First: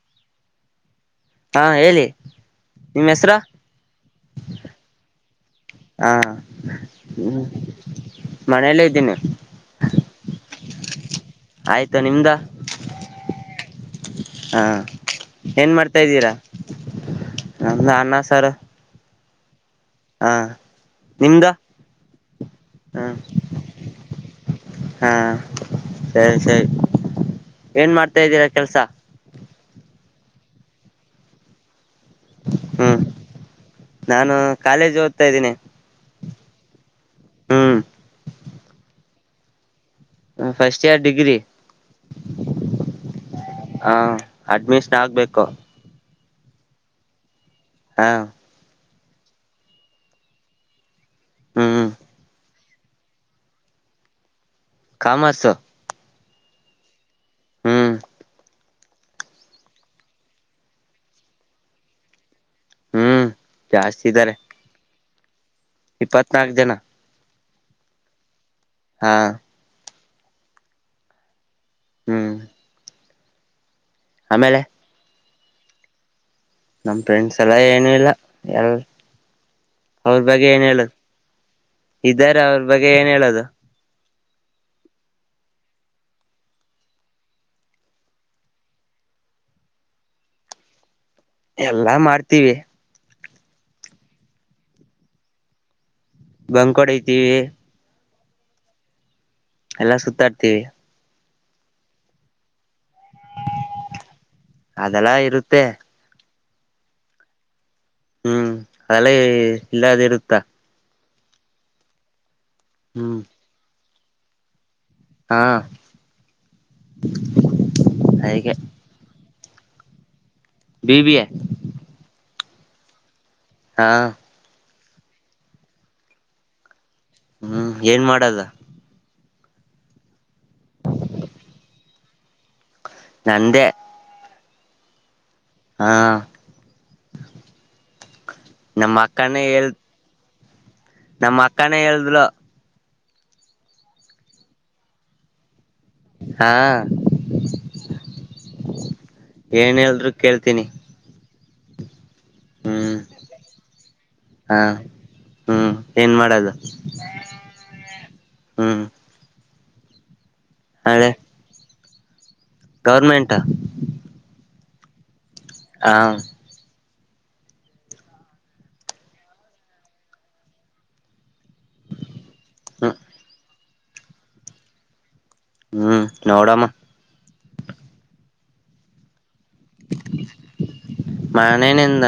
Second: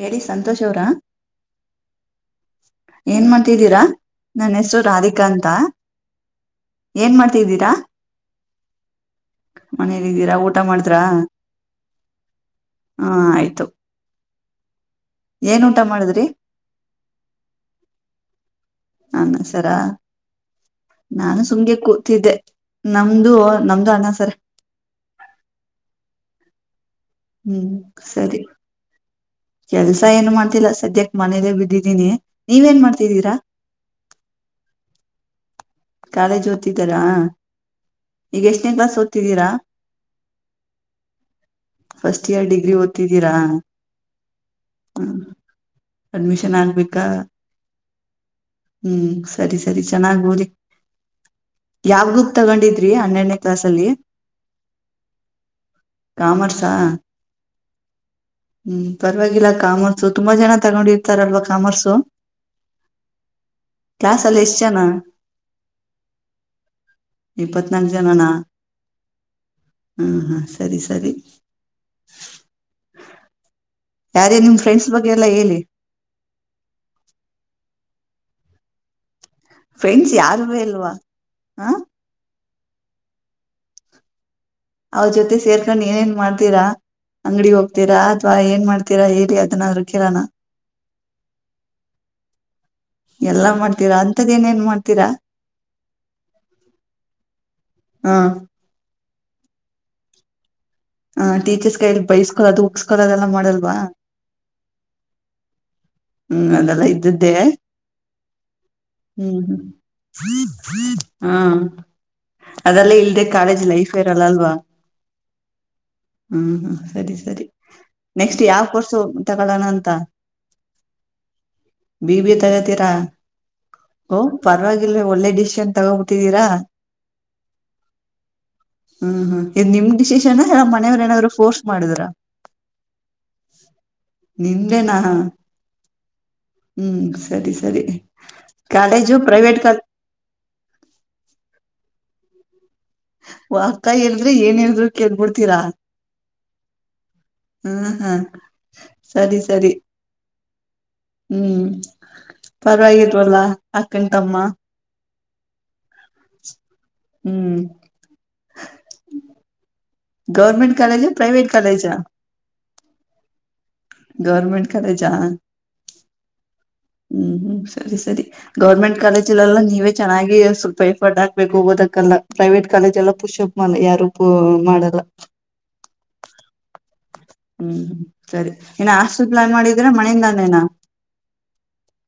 ಹೇಳಿ ಸಂತೋಷ್ ಅವ್ರಾ ಹಾ ಹೇಳಿ ನಿಮ್ಮ್ ಏನ್ ಹೆಸರು ಮಾಡ್ತಿದ್ದೀರಾ ನನ್ನ ಹೆಸರು ರಾಧಿಕಾ ಹಾ ಏನ್ ಹೂ ಮಾಡ್ತಿದ್ದೀರಾ ಮನೆಯಲ್ಲೇ ಇದ್ದೀನಿ ಮನಲ್ಲಿದ್ದೀರಾ ಊಟ ಮಾಡಿದ್ರ ಆಯ್ತಾ ನಿಮ್ದ ಹಾ ಆಯ್ತು ಹಾ ಏನ್ ಊಟ ಮಾಡ್ತಾ ಮಾಡಿದ್ರಿ ಇದ್ದೀರಾ ನಂದು ಅನ್ನ ಸಾರು ತರ ಹಾ ನಾನು ನಿಮ್ದ ಸುಮ್ಗೆ ಕೂತಿದ್ದೆ ಹ್ಮ್ ನಮ್ದು ನಮ್ದು ಅನ್ನಸರ ಹಾ ಸರಿ ಸರಿ ಹ್ಮ್ ಏನ್ ಮಾಡ್ತಾ ಸರಿ ಇದ್ದೀರಾ ಕೆಲ್ಸ ಕೆಲ್ಸ ಏನ್ ಮಾಡ್ತಿಲ್ಲ ಸದ್ಯಕ್ ಮನೇಲೆೇ ಬಿದ್ದಿದ ನಿ ನೀವೇನ್ ಹ್ಮ್ ಮಾಡ್ತಿದ್ದೀರಾ ನಾನು ಕಾಲೇಜ್ ಓದ್ತಾ ಇದ್ದೀನಿ ಕಾಲೇಜ್ ಓದ್ತಿದ್ದಾರಾ ಹ್ಮ್ ಈಗ ಎಷ್ಟನೇನ್ ಕ್ಲಾಸ್ ಓದ್ತಿದ್ದೀರಾ first year degree first year degree ಓದ್ತಿದ್ದೀರಾ ಹ ಅಡ್ಮಿಷನ್ ಹೂ ಆಗ್ಬೇಕು ಅಡ್ಮಿಷನ್ ಆಗ್ಬೇಕಾ ಹಾ ಹೂ ಸರಿ ಸರಿ ಚೆನ್ನಾಗ್ ಓದಿ ಹ್ಮ್ ಯಾವ ಗೂಪ್ ತಗೊಂಡಿದ್ರಿ ಹನ್ನೆರಡನೇ ಕ್ಲಾಸ್ ಅಲ್ಲಿ ಕಾಮರ್ಸ್ ಕಾಮರ್ಸಾ ಹ್ಮ್ ಹ್ಮ್ ಪರವಾಗಿಲ್ಲ ಕಾಮರ್ಸು ತುಂಬಾ ಜನ ತಗೊಂಡಿರ್ತಾರಲ್ವಾ ಕಾಮರ್ಸು ಹ್ಮ್ ಕ ಸಲ್ಲಷ್ಟಚಾನ ಇಪ್ಪತ್ನಾಕು ಜನ ಇಪ್ಪತ್ನಾಕು ಜನನಾ ಹಾ ಹ್ಮ ಹಾ ಸರಿ ಸರಿ ಹ್ಮ್ ಯಾರೇ ನಿಮ್ ಆಮೇಲೆ ಫ್ರೆಂಡ್ಸ್ ಬಗ್ಗೆ ಎಲ್ಲ ಹೇಳಿ ನಮ ಫ್ರೆಂಡ್ಸ್ ಎಲ್ಲ ಏನುೂ ಇಲ್ಲ ಎಲ್ ಫ್ರೆಂಡ್ಸ್ ಅವ್ರ ಬಗ್ಗೆ ಯಾರುವೇ ಏನ್ ಇಲ್ವಾ ಹೇಳುದು ಹ ಇದ್ದಾರೆ ಅವ್ರ ಬಗ್ಗೆ ಏನ್ ಹೇಳದು ಅವ್ರ ಜೊತೆ ಸೇರ್ಕೊಂಡ್ ಏನೇನ್ ಮಾಡ್ತೀರಾ ಅಂಗ್ಡಿ ಹೋಗ್ತೀರಾ ಅಥ್ವಾ ಏನ್ ಮಾಡ್ತೀರಾ ಹೇಳಿ ಅದನ್ನ ಹರುಕಿರಾನ ಎಲ್ಲಾ ಮಾಡ್ತೀವಿ ಎಲ್ಲಾ ಮಾಡ್ತೀರಾ ಅಂತ್ದ ಏನೇಏನ್ ಮಾಡ್ತೀರಾ ಬಂಕವಾಡತಿವಿ ಹಾ ಎಲ್ಲಾ ಸುತ್ತಾಡ್ತೀವಿ ಹ ಟೀಚರ್ಸ್ ಕೈಡ್ ಬೈಸ್ಕೊಲ್ ಅದು ಹಗಸ್ಕೊಲ್ ಅದೆಲ್ಲಾ ಮಾಡಲ್ವಾ ಪ ಹ್ಮ್ ಅದೆಲ್ಲ ಇದ್ದ್ದೆ ಹ್ಮ್ ಅದೆಲ್ಲ ಹ್ಮ್ ಇಲ್ಲದ ಇರುತ್ತ ಹ್ಮ್ ಹ್ಮ ಅದೆಲ್ಲ ಹ್ಮ್ ಇಲ್ದೆ ಕಾಲೇಜ್ ಲೈಫ್ ಇರಲ್ಲ ಅಲ್ವಾ ಹಾ ಹ್ಮ್ ಹ್ಮ್ ಸರಿ ಸರಿ ನೆಕ್ಸ್ಟ್ ಹಾಗೆ ಯಾವ ವರ್ಸ ತಗೊಳ್ಳೋಣ ಅಂತ B B A B B ತಗತೀರಾ ಹಾ ಓಹ್ ಪರವಾಗಿಲ್ ಒಳ್ಳೆ ಡಿಶಷನ್ ತಗೋಬಟ್ಟಿದೀರಾ ಹ್ಮ್ ಏನ್ ಮಾಡದ ಇ ನಿಮ್ ಡಿಸಿಷನ್ಲ್ಲ ಮನೆಯವ್ರ ಏನಾದ್ರುಫೋಸ್ ಮಾಡಿದ್ರ ನಂದೇ ನಿಂದೇನಾ ಹಾ ಹ್ಮ್ ಸರಿ ಸರಿ ನಮ್ಮ ಕಾಲೇಜು ಅಕ್ಕನೇ ಪ್ರೈವೇಟ್ ಹೇಳ್ ಕ ನಮ್ಮ ಅಕ್ಕಾನೇ ಹೇಳಿದ್ಲು ಅಕ್ಕ ಹೇಳಿದ್ರೆ ಏನ್ ಹೇಳಿದ್ರು ಕೇಳ್ಬಿಡ್ತೀರಾ ಹಾ ಹ್ಮ್ ಹ್ಮ್ ಸರಿ ಸರಿ ತಿನಿ ಹ್ಮ್ ಪರವಾಗಿರ್ವಲ್ಲಾ ಅಕ್ಕನ ತಮ್ಮ ಹಾ ಹ್ಮ್ ಏನ್ ಮಾಡದು ಹ್ಮ್ ಗೌರ್ಮೆಂಟ್ ಕಾಲೇಜ ಪ್ರೈವೇಟ್ ಕಾಲೇಜಾ ಗೌರ್ಮೆಂಟಾ ಗವರ್ಮೆಂಟ್ ಕಾಲೇಜ ಹ ಹ್ಮ್ ಹ್ಮ್ ಸರಿ ಸರಿ ಗೌರ್ಮೆಂಟ್ ಕಾಲೇಜ್ಲೆಲ್ಲ ನೀವೇ ಚೆನ್ನಾಗಿ ಸ್ವಲ್ಪ ಫಟ್ ಬೇಗ್ ಹೋಗೋದಕ್ಕಲ್ಲ ಪ್ರೈವೇಟ್ ಹ್ಮ್ ಕಾಲೇಜ್ ಎಲ್ಲ ಪುಷಪ್ ಯಾರು ಮಾಡಲ್ಲ ಹ್ಮ್ ನೋಡಮ್ಮ ಹ್ಮ್ ಹ್ಮ್ ಸರಿ ಏನ ಆಸ್ಟಲ್ ಪ್ಲಾನ್ ಮಾಡಿದ್ರೆ ಮನೆಯಿಂದಾನೇನ ಮಾನೇನೆ ಎಂದ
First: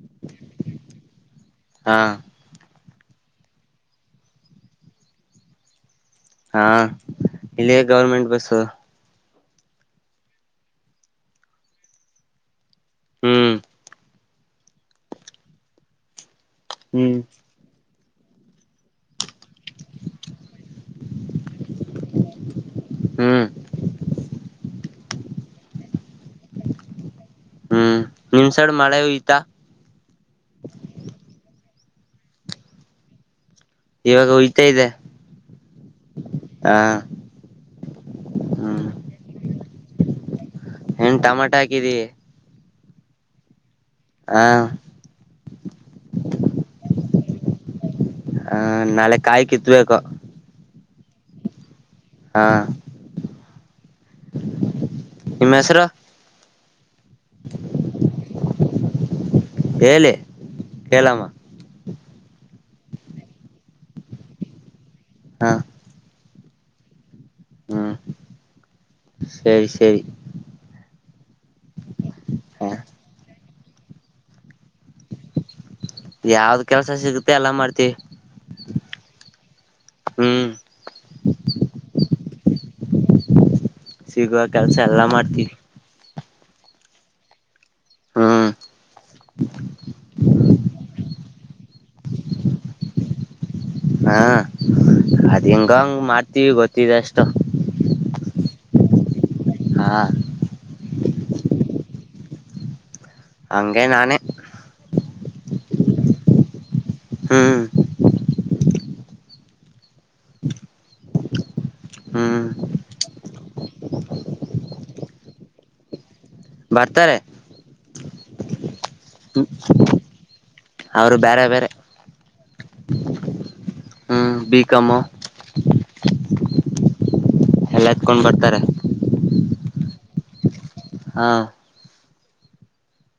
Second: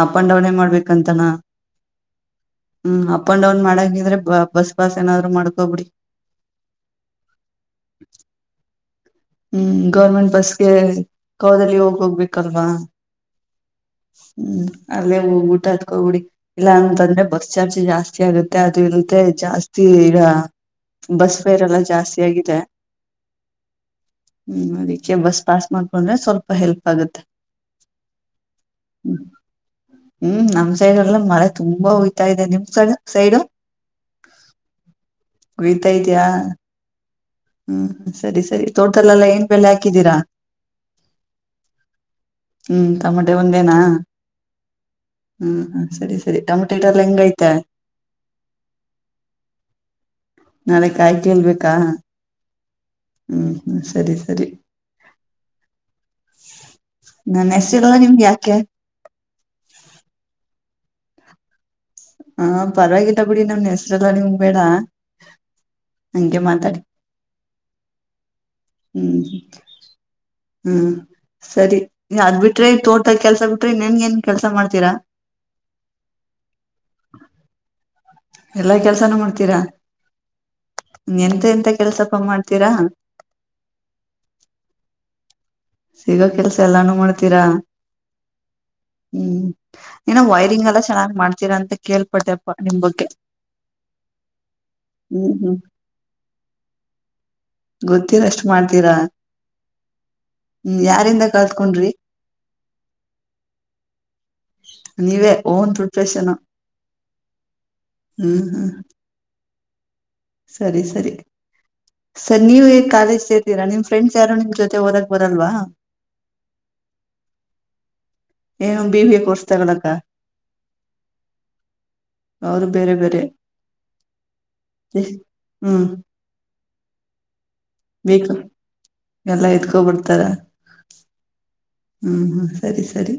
ಅಪ್ ಅಂಡ್ ಡೌನ್ ಮಾಡ್ಬೇಕಂತಾನ ಹಾ ಹ್ಮ್ ಅಪ್ ಅಂಡ್ ಡೌನ್ ಮಾಡಕಿದ್ರೆ ಬಸ್ ಬಾಸ್ ಏನಾದ್ರು ಮಾಡ್ಕೊಬಿಡಿ ಹಾ ಇಲ್ಲಿಯ ಗೌರ್ಮೆಂಟ್ ಬಸ್ಸು ಹ್ಮ್ ಗೌರ್ಮೆಂಟ್ ಬಸ್ಗೆ ಕವದಲ್ಲಿ ಹೋಗ ಹೋಗ್ಬೇಕಲ್ವಾ - ಹ್ಮ್ ಹ್ಮ್ ಅಲ್ಲೇ ಉಲ್ಟಾ ಹತ್ತಿಕೊಂಡ್ಬಿಡಿ ಇಲ್ಲಾ ಹ್ಮ್ ಅಂತಂದ್ರೆ ಬರ್ಸ್ ಚಾರ್ಜ ಜಾಸ್ತಿ [inaudible] ಆಗುತ್ತೆ ಅದು ಇಂತೆ ಜಾಸ್ತಿ ಈಗ ಬಸ್ ಪೇರೆಲ್ಲ ಜಾಸ್ತಿ ಆಗಿದೆ. ಹ್ಮ್ ಅದಕ್ಕೆ ಬಸ್ ಪಾಸ್ ಮಾಡ್ಕೊಂಡ್ರೆ ಸ್ವಲ್ಪ ಹೆಲ್ಪ್ ಆಗತ್ತೆ. ಹ್ಮ್ ನಿಮ್ ಸೈಡ್ ಮಳೆ [inaudible] ಹೊಯ್ತಾ ಹ್ಮ್ ನಮ್ಮ ಸೈಡ್ ಎಲ್ಲ ಮಳೆ ತುಂಬಾ ಹೊಯ್ತಾ ಇದೆ ನಿಮ್ ಸೈಡ್ ಸೈಡು ಇವಾಗ ಹೊಯ್ತಾ ಇದೆ [inaudible] ಹುಯ್ಯಾತದೀಯ? ಹ ಹ್ಮ್ ಸರಿ ಸರಿ ಹ್ಮ್ ತೋಟಲ್ಲಲ್ಲ ಏನ್ ಬೇಳೆ ಹಾಕಿದೀರಾ? ಟೊಮೊಟೊ ಹಾಕಿದೇವಿ. ಹ್ಮ್ ಟಮಟೆ ಒಂದೇನಾ ಹ್ಮ ಸರಿ ಸರಿ ಟಮಟೆ ಲ್ಲ ಹೆಂಗ ಆಯ್ತೇ? ಹ ನಾಳೆ ಕಾಯಿ ಕಿತ್ಬೇಕು ನಾಳೆ ಕಾಯಿ ಕಿಲ್ಲಬೇಕಾ? ಹಾ ಹ್ಮ್ ಹ್ಮ ಸರಿ ಸರಿ. ನಿಮ್ಮ್ ಹೆಸರು ನನ್ನ [inaudible] ಯಾಕೆ? ಹೇಳಿ ಹೇಳಮ್ಮ ಹ ಪರವಾಗಿಲ್ಲ ಬಿಡಿ ನಮ್ ಹೆಸರೆಲ್ಲ ನಿಮ್ಗ ಬೇಡ. ಹಾ ಹಂಗೆ ಮಾತಾಡಿ ಹ್ಮ್ ಹ್ಮ್ ಸರಿ ಸರಿ. ಹ್ಮ್ ಸರಿ ಅದ್ ಬಿಟ್ರೆ ಹ ತೋಟದ ಕೆಲ್ಸ ಬಿಟ್ರಿ ಇನ್ನೇನ್ ಏನ್ ಕೆಲ್ಸ ಮಾಡ್ತೀರಾ? ಯಾವ್ದ ಕೆಲ್ಸ ಸಿಗುತ್ತೆ ಎಲ್ಲ ಮಾಡ್ತೀವಿ. ಎಲ್ಲಾ ಕೆಲ್ಸಾನೂ ಮಾಡ್ತೀರಾ. ಹ್ಮ್ ಎಂತ ಎಂತ ಕೆಲ್ಸಪ್ಪ ಮಾಡ್ತೀರಾ. ಸಿಗೋವ ಕೆಲ್ಸ ಎಲ್ಲಾ ಮಾಡ್ತಿವಿ. ಸಿಗೋ ಕೆಲ್ಸ ಎಲ್ಲಾನು ಮಾಡ್ತೀರಾ ಹ್ಮ್ ಹ್ಮ್ ಏನ ವೈರಿಂಗ್ ಎಲ್ಲ ಚೆನ್ನಾಗ್ ಮಾಡ್ತೀರಾ ಅಂತ ಕೆಳಪಟ್ಟೆಪಾ ನಿಮ್ ಬಗ್ಗೆ. ಹಾ ಹ್ಮ್ ಅದ್ ಹ್ಮ್ ಹಿಂಗೋಹಂಗೋ ಮಾಡ್ತೀವಿ ಗೊತ್ತಿದೆ ಅಷ್ಟು. ಗೊತ್ತಿರಷ್ಟು [unintelligible] ಹಾ ಯಾರಿಂದ ಕಳ್ತ್ಕೊಂಡ್ರಿ. ಹಂಗೆ ನಾನೇ- ನೀವೇ ಓನ್ ಪ್ರೊಫ್ರಷನ್ ಹ್ಮ್ ಹ್ಮ್ ಹ್ಮ್. ಸರಿ ಸರಿ. ಹ್ಮ್ ಸರ್ ನೀವೇ ಕಾಲೇಜ್ ಸೇರ್ತೀರಾ ನಿಮ್ ಫ್ರೆಂಡ್ಸ್ ಯಾರು ನಿಮ್ ಜೊತೆ ಓದಕ್ ಬರಲ್ವಾ? ಬರ್ತಾರೆ. ಏನು ಬಿ ವಿ ಎ ಕೋರ್ಸ್ ತೊಗೊಲಕ್ಕ. ಅವರು ಬೇರೆ ಬೇರೆ ಅವ್ರು ಬೇರೆ ಬೇರೆ ಹ್ಮ್ ಬಿ ಕಾಮು ಹ್ಮ್. ಎಲ್ಲತ್ಕೊಂಡು ಬರ್ತಾರೆ. ತೊಗೊ ಬರ್ತರಾ? ಹಾ ಹ್ಮ್ ಹ್ಮ ಸರಿ ಸರಿ.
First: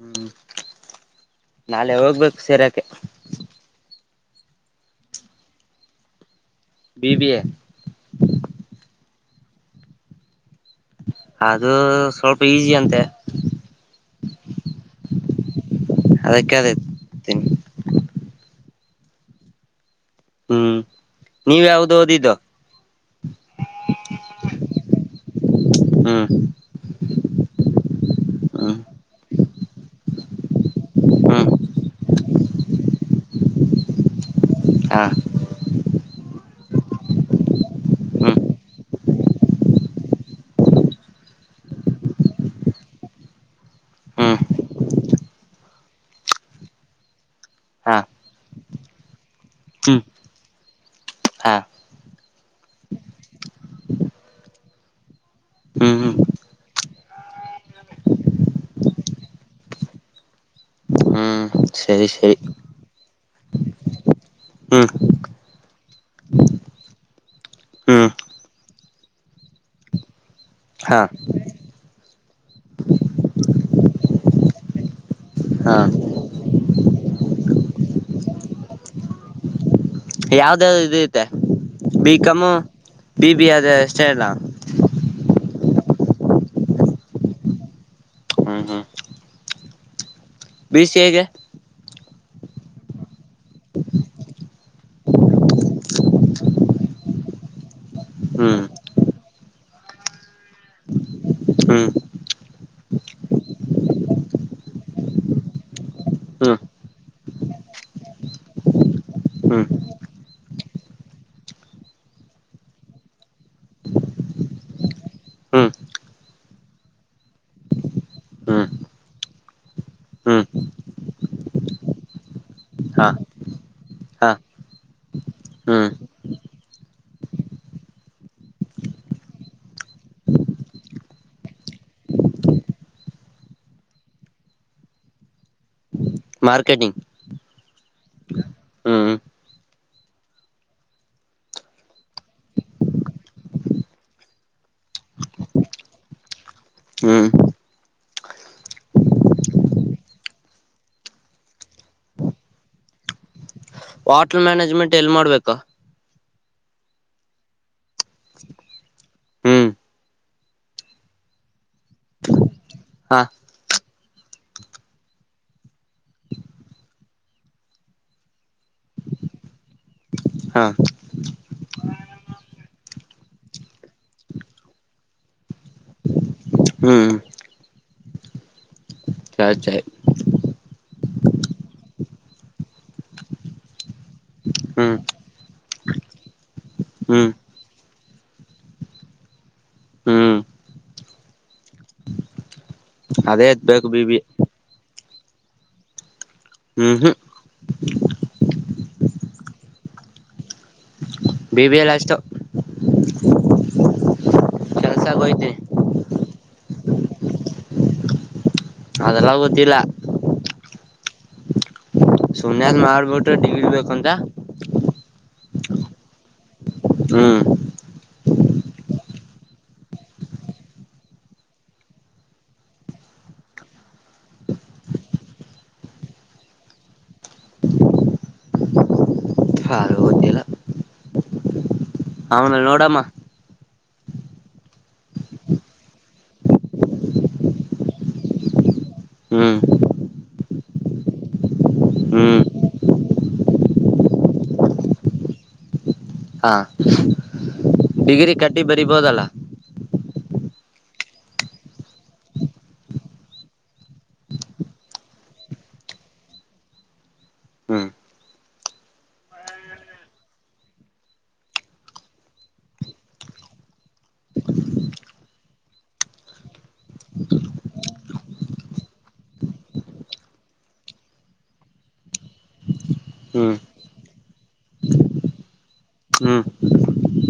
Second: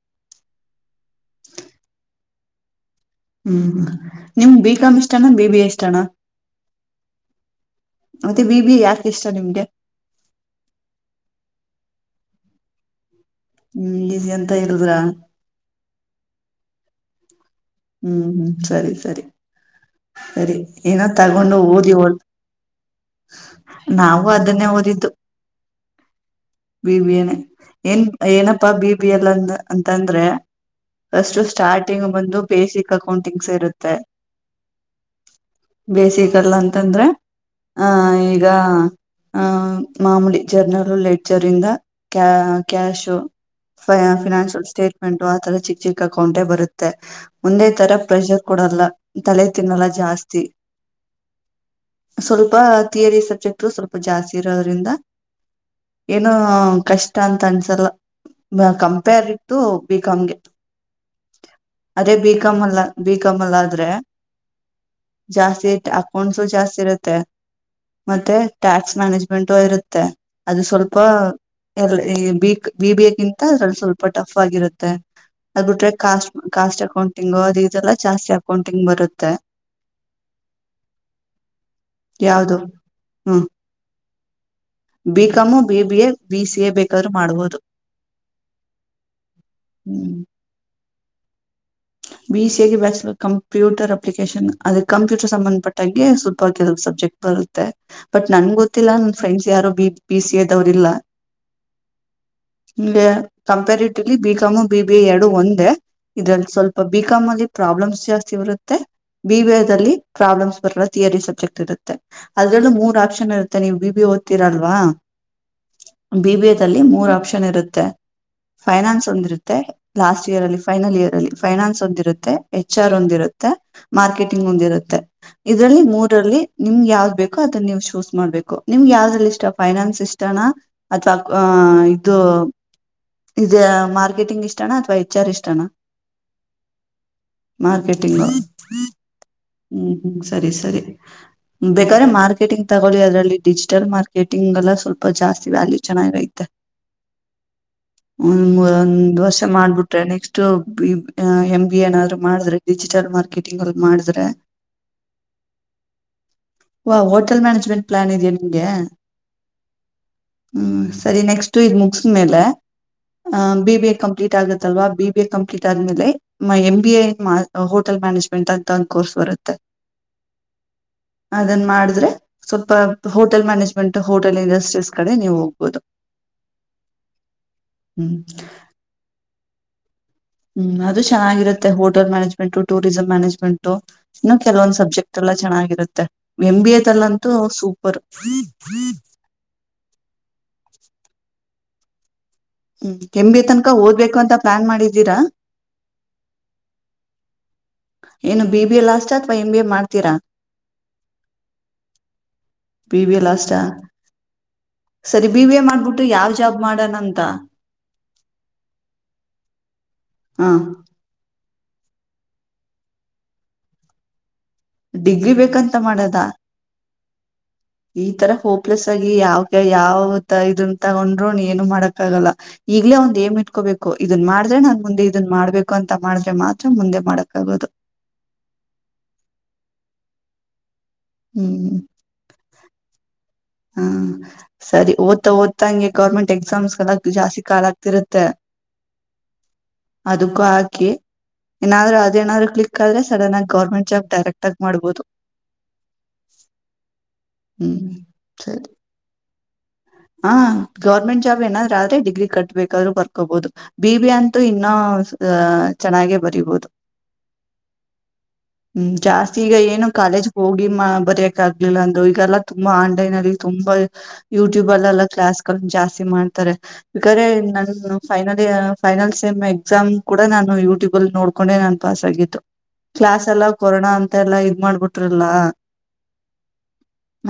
ಹ್ಮ್ ನಾಳೆ ಹೋಗ್ಬೇಕು ಸೇರಾಕೆ. ಹ್ಮ್ ನಿಮ್ಗ ಬಿ ಕಾಮ್ ಇಷ್ಟಾನಾ ಬಿ ಬಿ ಎ ಇಷ್ಟಾನಾ. B B A. B B A ಯಾಕ ಇಷ್ಟ ನಿಮಗೆ? ಅದು ಸ್ವಲ್ಪ ಈಸಿ ಅಂತೆ ಹ್ಮ್ ಇದ ಎಂತ ಇಲ್ದ್ರ ಅದಕ್ಕೆದತನ್ಿ ಹ್ಮ್ ಹ್ಮ್ ಸರಿ ಸರಿ ಸರಿ ಹ್ಮ್ ಏನ ತಗೊಂಡು ನೀವ್ ಓದಿ ಯಾವ್ದು ಹೋಳ ಓದಿದ್ದು ನಾವು ಅದನ್ನೇ ಓದಿದ್ದು ಹಾ ಬಿಬಿ ಎ ಏನ್ ಏನಪ್ಪಾ ಹ್ಮ್ ಬಿಬ ಎಲ್ಲಂದ ಅಂತಂದ್ರೆ ಫಸ್ಟು ಹ್ಮ್ ಸ್ಟಾರ್ಟಿಂಗ್ ಬಂದು ಬೇಸಿಕ್ ಅಕೌಂಟಿಂಗ್ಸ್ ಇರುತ್ತೆ ಹಾ ಬೇಸಿಕಲ್ಲ ಅಂತಂದ್ರೆ ಆ ಹ್ಮ್ ಈಗ ಆ ಮಾಮೂಡಿ ಜರ್ನರುಲೆಟ್ ರಿಂದ ಕ ಕ್ಯಾಶು ಹ್ಮ್ ಫಿನಾನ್ಸಿಯಲ್ ಸ್ಟೇಟ್ಮೆಂಟ್ು ಆ ತರ ಚಿಕ್ಕ ಚಿಕ್ಕ ಅಕೌಂಟೆ ಬರುತ್ತೆ ಒಂದೇ ತರ ಹಾ ಪ್ರೆಷರ್ ಕೂಡ ಲ್ಲ ತಲೆ ತಿನ್ನಲ್ಲ ಹ್ಮ್ ಜಾಸ್ತಿ ಹಾ ಸ್ವಲ್ಪ ಥಿಯರಿ ಸಬ್ಜೆಕ್ಟ್ ಸ್ವಲ್ಪ ಜಾಸ್ತಿ ಇರೋದ್ರಿಂದ ಹ್ಮ್ ಹ್ಮ್ ಏನ ಕಷ್ಟ ಅಂತ ಅನ್ಸಲ್ಲ ಕಂಪೇರ್ ಇಟ್ಟು ಬಿಿಕಾಾಮ್ಗೆ ಹ್ಮ್ ಸರಿ ಅದೇ ಸರಿ ಬಿಕಾಮ್ ಅಲ್ಲ ಬಿಕಾಮ ಅಲ್ಲ ಆದ್ರೆ ಹ್ಮ್ ಜಾಸ್ತಿ ಇ ಅಕೊಂಡಸು ಜಾಸ್ತಿ ಇರುತ್ತೆ ಹ್ಮ್ ಮತ್ತೆ ಟ್ಯಾಕ್ಸ್ ಮ್ಯಾನೇಜ್ಮೆಂಟ್ ಇರುತ್ತೆ ಅದು ಸ್ಪ ಹಾ ಎ ಬಿಬಿಯಗಿಂತ ಅದ್ರಲ್ಲಿ ಸ್ವಲ್ಪ ಟಫ್ ಆಗಿರುತ್ತೆ ಹಾ ಅದಬಿಟ್ರೆ ಕಾಸ್ಟ್ ಕಾಸ್ಟ್ ಅಕೌಂಟಿಂಗು ಅದು ಇದೆಲ್ಲ ಜಾಸ್ತಿ ಅಕೌಂಟಿಂಗ್ ಬರುತ್ತೆ ಯಾವ್ದ ಇದ ತೆ ಬಿಿಕಮು ಯಾವ್ದು ಬಿ ಬಿ ಅದು ಅಷ್ಟೇ ಅಲ್ಲ ಬಿಕಾಮು ಬಿಬಿ ಎ ಬಿಸಿಎ ಬೇಕಾದ್ರೂ ಮಾಡುವುದು ಹ್ಮ್ ಹ್ಮ್ ಬಿ ಸಿ ಎಗೆ ಬಿ ಸಿ ಗೆ ಬಯಸ್ ಕಂಪ್ಯೂಟರ್ ಅಪ್ಲಿಕೇಶನ್ ಅದೇ ಕಂಪ್ಯೂಟರ್ ಸಂಬಂಧಪಟ್ಟಾಗ ಸ್ವಲ್ಪ ಬರುತ್ತೆ ಬಟ್ ನನ್ ಗೊತ್ತಿಲ್ಲ ನ ಫ್ರೆಂಡ್ಸ್ ಯಾರೋ ಬಿ ಸಿ ಎದವ್ರಲ್ಲಾ ಹ್ಮ ಇ comparatively B com B B ಎರಡು ಒಂದೇ ಇದ್ರಲ್ಲಿ ಹ್ಮ್ ಸ್ವಲ್ಪ ಬಿಿಕಾಮ್ ಅಲ್ಲಿ ಪ್ರಾಬ್ಲಮ್ಸ್ ಜಾಸ್ತಿ ಇರುತ್ತೆ ಹ್ಮ್ ಬಿಬಲ್ಲಿ ಪ್ರಾಬ್ಲಮ್ಸ್ ಬರಲ್ಲ ಥಿಯರಿ ಸಬ್ಜೆಕ್ಟ್ ಇರುತ್ತೆ ಅದ್ರಲ್ಲೂ ಮೂರ್ ಆಪ್ಷನ್ ಇರುತ್ತೆ ನೀವು್ ಬಿ ಬಿ ಓ್ತಿರಲ್ವಾ ಹ್ಮ ಬಿಬಿಎ ದಲ್ಲಿ ಮೂರ್ ಆಪ್ಷನ್ ಇರುತ್ತೆ ಹ್ಮ್ ಫೈನಾನ್ಸ್ ಒಂದಿರುತ್ತೆ ಲಾಸ್ಟ್ ಇಯರ್ ಹ್ಮ್ ಅಲ್ಲಿ ಫೈನಲ್ ಇಯರ್ ಅಲ್ಲಿ ಫೈನಾನ್ಸ್ ಒಂದಿರುತ್ತೆ ಎಚ್ ಆರ್ ಹಾ ಒಂದಿರುತ್ತೆ ಹಾ ಮಾರ್ಕೆಟಿಂಗ್ ಒಂದಿ ಇರುತ್ತೆ ಇದರಲ್ಲಿ ಹ್ಮ್ ಮೂರಲ್ಲಿ ನಿಮ್ಗೆ ಯಾವ್ದ್ ಬೇಕ ಅದನ್ನ ನೀ್ ಚೂಸ್ ಮಾಡ್ಬೇಕು ನಿಮ್ಗೆ ಯಾವ್ದಲ್ಲಿ ಇಷ್ಟ ಫೈನಾನ್ಸ್ ಇಷ್ಟನಾ ಅಥವಾ ಆ ಇದು ಇ ಮಾರ್ಕೆಟಿಂಗ್ ಇಷ್ಟಣ ಅಥವಾ ಹೆಚ್ ಆರ್ ಇಷ್ಟಣ ಮಾರ್ಕೆಟಿಂಗ್ ಮಾರ್ಕೆಟ್ಟಿಂಗ್ ಹ್ಮ್ ಹ್ಮ್ ಹ್ಮ್ ಸರಿ ಸರಿ ಬೇಕಾದ್ರೆ ಮಾರ್ಕೆಟಿಂಗ್ ತಗೊಳ್ಳಿ ಅದ್ರಲ್ಲಿ ಡಿಜಿಟಲ್ ಮಾರ್ಕೆಟಿಂಗ್ ಗೆಲ್ಲ ಸ್ವಲ್ಪ ಜಾಸ್ತಿ ವ್ಯಾಲ್ಯೂ ಚೆನ್ನಾಗಿ ಐತೆ ಹ್ಮ್ ಒ ಒಂದ್ ವರ್ಷ ಮಾಡ್ಬಿಟ್ರೆ ನೆಕ್ಸ್ಟ್ ಬಿ ಎಂ ಬಿ ಏನಾದ್ರು ಮಾಡಿದ್ರೆ ಡಿಜಿಟಲ್ ಮಾರ್ಕೆಟ್ ತಿ ಮಾಡಿದ್ರೆ ಜ್ಮಂಟ್ ಎಲ್ಲಿ ಮಾಡ್ಬೇಕಾ ವ ಹೋಟಲ್ ಮನೇಜ್ಮೆಂಟ್ ಪ್ಲಾನ್ ಇದಯ ನಿನ್ಗೆ ಹ್ಮ್ ಹ್ಮ್ ಸರಿ ನೆಕ್ಸ್ಟ್ ಇ ಮುಗಸಿದ ಮೇಲೆ ಹಾ ಬಿಬಿ ಕಂ ಡಿ ಟಾ ಆಗುತ್ತಲ್ವಾ ಬಿ ಬಿ ಎ ಕಂಪ್ಲೀಟ್ ಆದ್ಮೇಲೆ ಮ ಎಂ ಬಿ ಎ ಮಾ ಹೋಟೆಲ್ ಮ್ಯಾನೇಜ್ಮೆಂಟ್ ಅಂತ ಒಂದು ಕೋರ್ಸ್ ಬರುತ್ತೆ. [unintelligible] ತ್ತೆ ಹಾ ಅದನ್ ಮಾಡಿದ್ರೆ [unintelligible] ಸ್ವಲ್ಪ ಹೋಟೆಲ್ ಮ್ಯಾನೇಜ್ಮೆಂಟ್ ಹೋಟೆಲ್ ಇಂಡಸ್ಟ್ರೀಸ್ ಕಡೆ ನೀವು ಹೋಗ್ಬೋದು. ಹ್ಮ್ [unintelligible] ಹು [unintelligible] ಅತ್ತೆ? [unintelligible] ಅದು ಚೆನ್ನಾಗಿರುತ್ತೆ ಹೋಟೆಲ್ ಮಾನೇಜ್ಮೆಂಟ ಟೂರಿಸಂ ಮಾನೇಜ್ಮೆಂಟ್ ಇನ್ನು ಕೆಲೊಂದ್ ಹ್ಮ್ ಸಬ್ಜೆಟ್ ಎಲ್ಲ ಚೆನಾಗಿ [unintelligible] ಇರುತ್ತೆ ಎಂ ಬಿ ಎ ದಲ್ಲಂತೂ ಹ್ಮ್ ಸೂಪರು [unintelligible] ಹೂ [unintelligible] ಹು ಎಂ ಬಿ ಎ ಅದೇ ತನ್ಕ ಎತ್ಬೇಕು ಬಿ ಓದ್ಬೇಕು ಬಿ ಅಂತ ಪ್ಲಾನ್ ಮಾಡಿದ್ದೀರಾ? [unintelligible] ಹೂ ಹು [unintelligible] ಏನ್ ಬಿಬಿಎ ಲಾಸ್ಟ್ ಅಥವಾ ಎಂಬಿಎ ಮಾಡ್ತೀರಾ? ಬಿ ಬಿ ಎಲ್ [unintelligible] ಅಷ್ಟು ಬಿಬಿಎ ಲಾಸ್ಟಾ? [unintelligible] ಕೆಲ್ಸಕ್ ಸರಿ ಹೋಯ್ತೀನಿ ಬಿಬಿಎ ಮಾಡ್ಬಿಟ್ಟು ಯಾವ್ ಜಾಬ್ ಮಾಡಣಂತ? [unintelligible] ಅದ ಎಲ್ಲಾ ಗೊತ್ತಿಲ್ಲ? [unintelligible] ಹಾ [unintelligible] ಸುನ್ಯಾ ಮಾಡಬಿಟ್ಟು ಡಿಗ್ರ ಬೇಕುಂತ. [unintelligible] ಡಿಗ್ರಿ ಬೇಕಂತ ಮಾಡಿದ್ದ? [unintelligible] ಹೂ [unintelligible] ಈ ತರ ಹೋಪ್ಲೆಸ್ ಆಗಿ ಯಾವಕ ಯಾವತ ಇದನ್ನ ತಗೊಂಡ್ರರು ನೀ ಏನು ಮಾಡಕ್ ಆಗಲ್ಲ ಈವಿ [unintelligible] ಮುಂದೆ ಒಂದ್ ಏಮ್ ಇಟ್ಟಕೋಬೇಕು ಇದನ್ ಮಾಡಿದ್ರೆ ನಾನ್ ಮುಂದೆ ಇದನ್ ಮಾಡ್ಬೇಕು ಅಂತ ಮಾಡಿದ್ರೆ ಮಾತ್ರ ಮುಂದೆ ಮಾಡಕ್ ಆಗದು. [unintelligible] [unintelligible] ಅದು ಗೊತ್ತಿಲ್ಲ ಹೂ [unintelligible] ಅವನ ನೋಡಮ್ಮ ಹಾ ಸರಿ ಓದ್ತಾ ಓದತಾಂಗೆ ಗೌರ್ಮೆಂಟ್ ಎಕ್ಸಾಮ್ಸ್ ಕಲ್ಲ ಜಾಸ್ತಿ ಕಾಲ ಆಗ್ತಿರುತ್ತೆ. [unintelligible] [unintelligible] ಅದಕ್ಕೂ ಹಾಕಿ. [unintelligible] ಏನಾದ್ರೂ ಹ್ಮ್ ಅದೇನಾದ್ರು ಕ್ಲಿಕ್ ಆದ್ರೆ ಸಡನ್ ಆಗಿ ಗೌರ್ಮೆಂಟ್ ಜಾಬ್ ಡೈರೆಕ್ಟ್ ಆಗಿ ಮಾಡ್ಬೋದು. [unintelligible] ಹಾ ಹ್ಮ್ ಡಿಗ್ರಿ ಕಟ್ಟಿ ಬರಿಬೋದಲ್ಲ? [unintelligible] ಆ ಗೌರ್ಮೆಂಟ್ ಜಾಬ್ ಏನಾದ್ರು ಆದ್ರೆ ಡಿಗ್ರಿ ಕಟ್ಟ ಬೇಕಾದ್ರು ಬರ್ಕೋಬಹುದು ಬಿ ಬಿ ಎ ಅಂತೂ ಇನ್ನ [unintelligible] ಕುಸ್ತ ಚೆನ್ನಾಗೆ ಬರೀ ಬಹುದು. [unintelligible] ಹೂ [unintelligible] ಹೂ ಜಾಸ್ತಿ ಈಗ ಏನು ಕಾಲೇಜ್ ಹೋಗಿ ಬರಯಕ್ ಆಗ್ಲಿಲ್ಲ ಅಂದ ಈಗಲ್ಲಾ ತುಂಬಾ ಆನ್ಲೈನ್ ಅಲ್ಲಿ [unintelligible] ವಲ್ ಯೂ [unintelligible] ಯೂಟ್ಯೂಬಲ್ಲಿ ಎಲ್ಲ ಕ್ಲಾಸ್ಗಳ್ ಜಾಸ್ತಿ ಮಾಡ್ತಾರೆ ಬೇಕಾದ್ರೆ ನನ್ final year final same [unintelligible] exam ಕೂಡ ನಾನು ಯೂಟ್ಯೂಬ್ ಅಲ್ಲಿ ನೋಡ್ಕೊಂಡೆ ನಾನ್ ಪಾಸ್ ಆಗಿದ್ದು. [unintelligible] ಕ್ಲಾಸ್ ಎಲ್ಲಾ ಹ್ಮ್ ಕೊರೋನಾ ಅಂತ ಎಲ್ಲಾ ಇದ್ ಮಾಡ್ಬಿಟ್ರಲ್ಲ. [unintelligible] ಹ್ಮ್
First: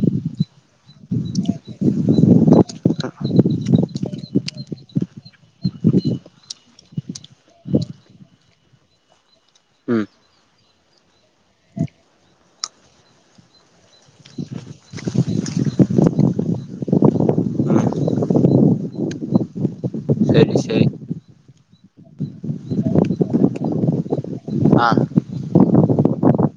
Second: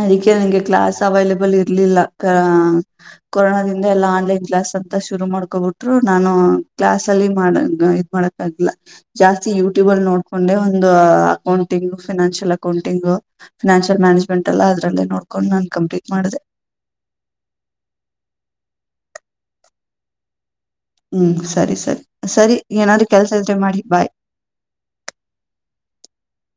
ಅದಕ್ಕೆ ನಂಗೆ ಕ್ಲಾಸ್ ಅವೈಲಬಲ್ ಇರ್ಲಿಲ್ಲ? [unintelligible] ಕ ಕೊರೋನ ದಿಂದ ಎಲ್ಲ ಆನ್ಲೈನ್ ಕ್ಲಾಸ್ ಅಂತ ಶುರು ಮಾಡ್ಕೋಬಿಟ್ರು ನಾನು ಕ್ಲಾಸ್ ಅಲ್ಲಿ [unintelligible] ಇಲ್ಲಿ ಮಾಡ ಇದ್ ಮಾಡಕ್ಕಾಗ್ಲಿಲ್ಲ ಜಾಸ್ತಿ ಹ್ಮ್ ಯೂಟ್ಯೂಬಲ್ಲಿ ನೋಡ್ಕೊಂಡೇ ಒಂದು accounting five [unintelligible] financial accounting financial management ಎಲ್ಲ ಅದರಲ್ಲೆ ನೋಕೊಂಡು ನಾನ್ ಕಂಪ್ಲೀಟ್ ಮಾಡಿದೆ. [unintelligible] ಹ್ಮ್ ಸರಿ ಸರಿ ಹೂ ಸರಿ ಸರಿ ಸರಿ ಏನಾದ್ರೂ ಕೆಲಸಾ ಇದ್ರೆ ಮಾಡಿ ಬಾಯ್. [unintelligible] [unintelligible]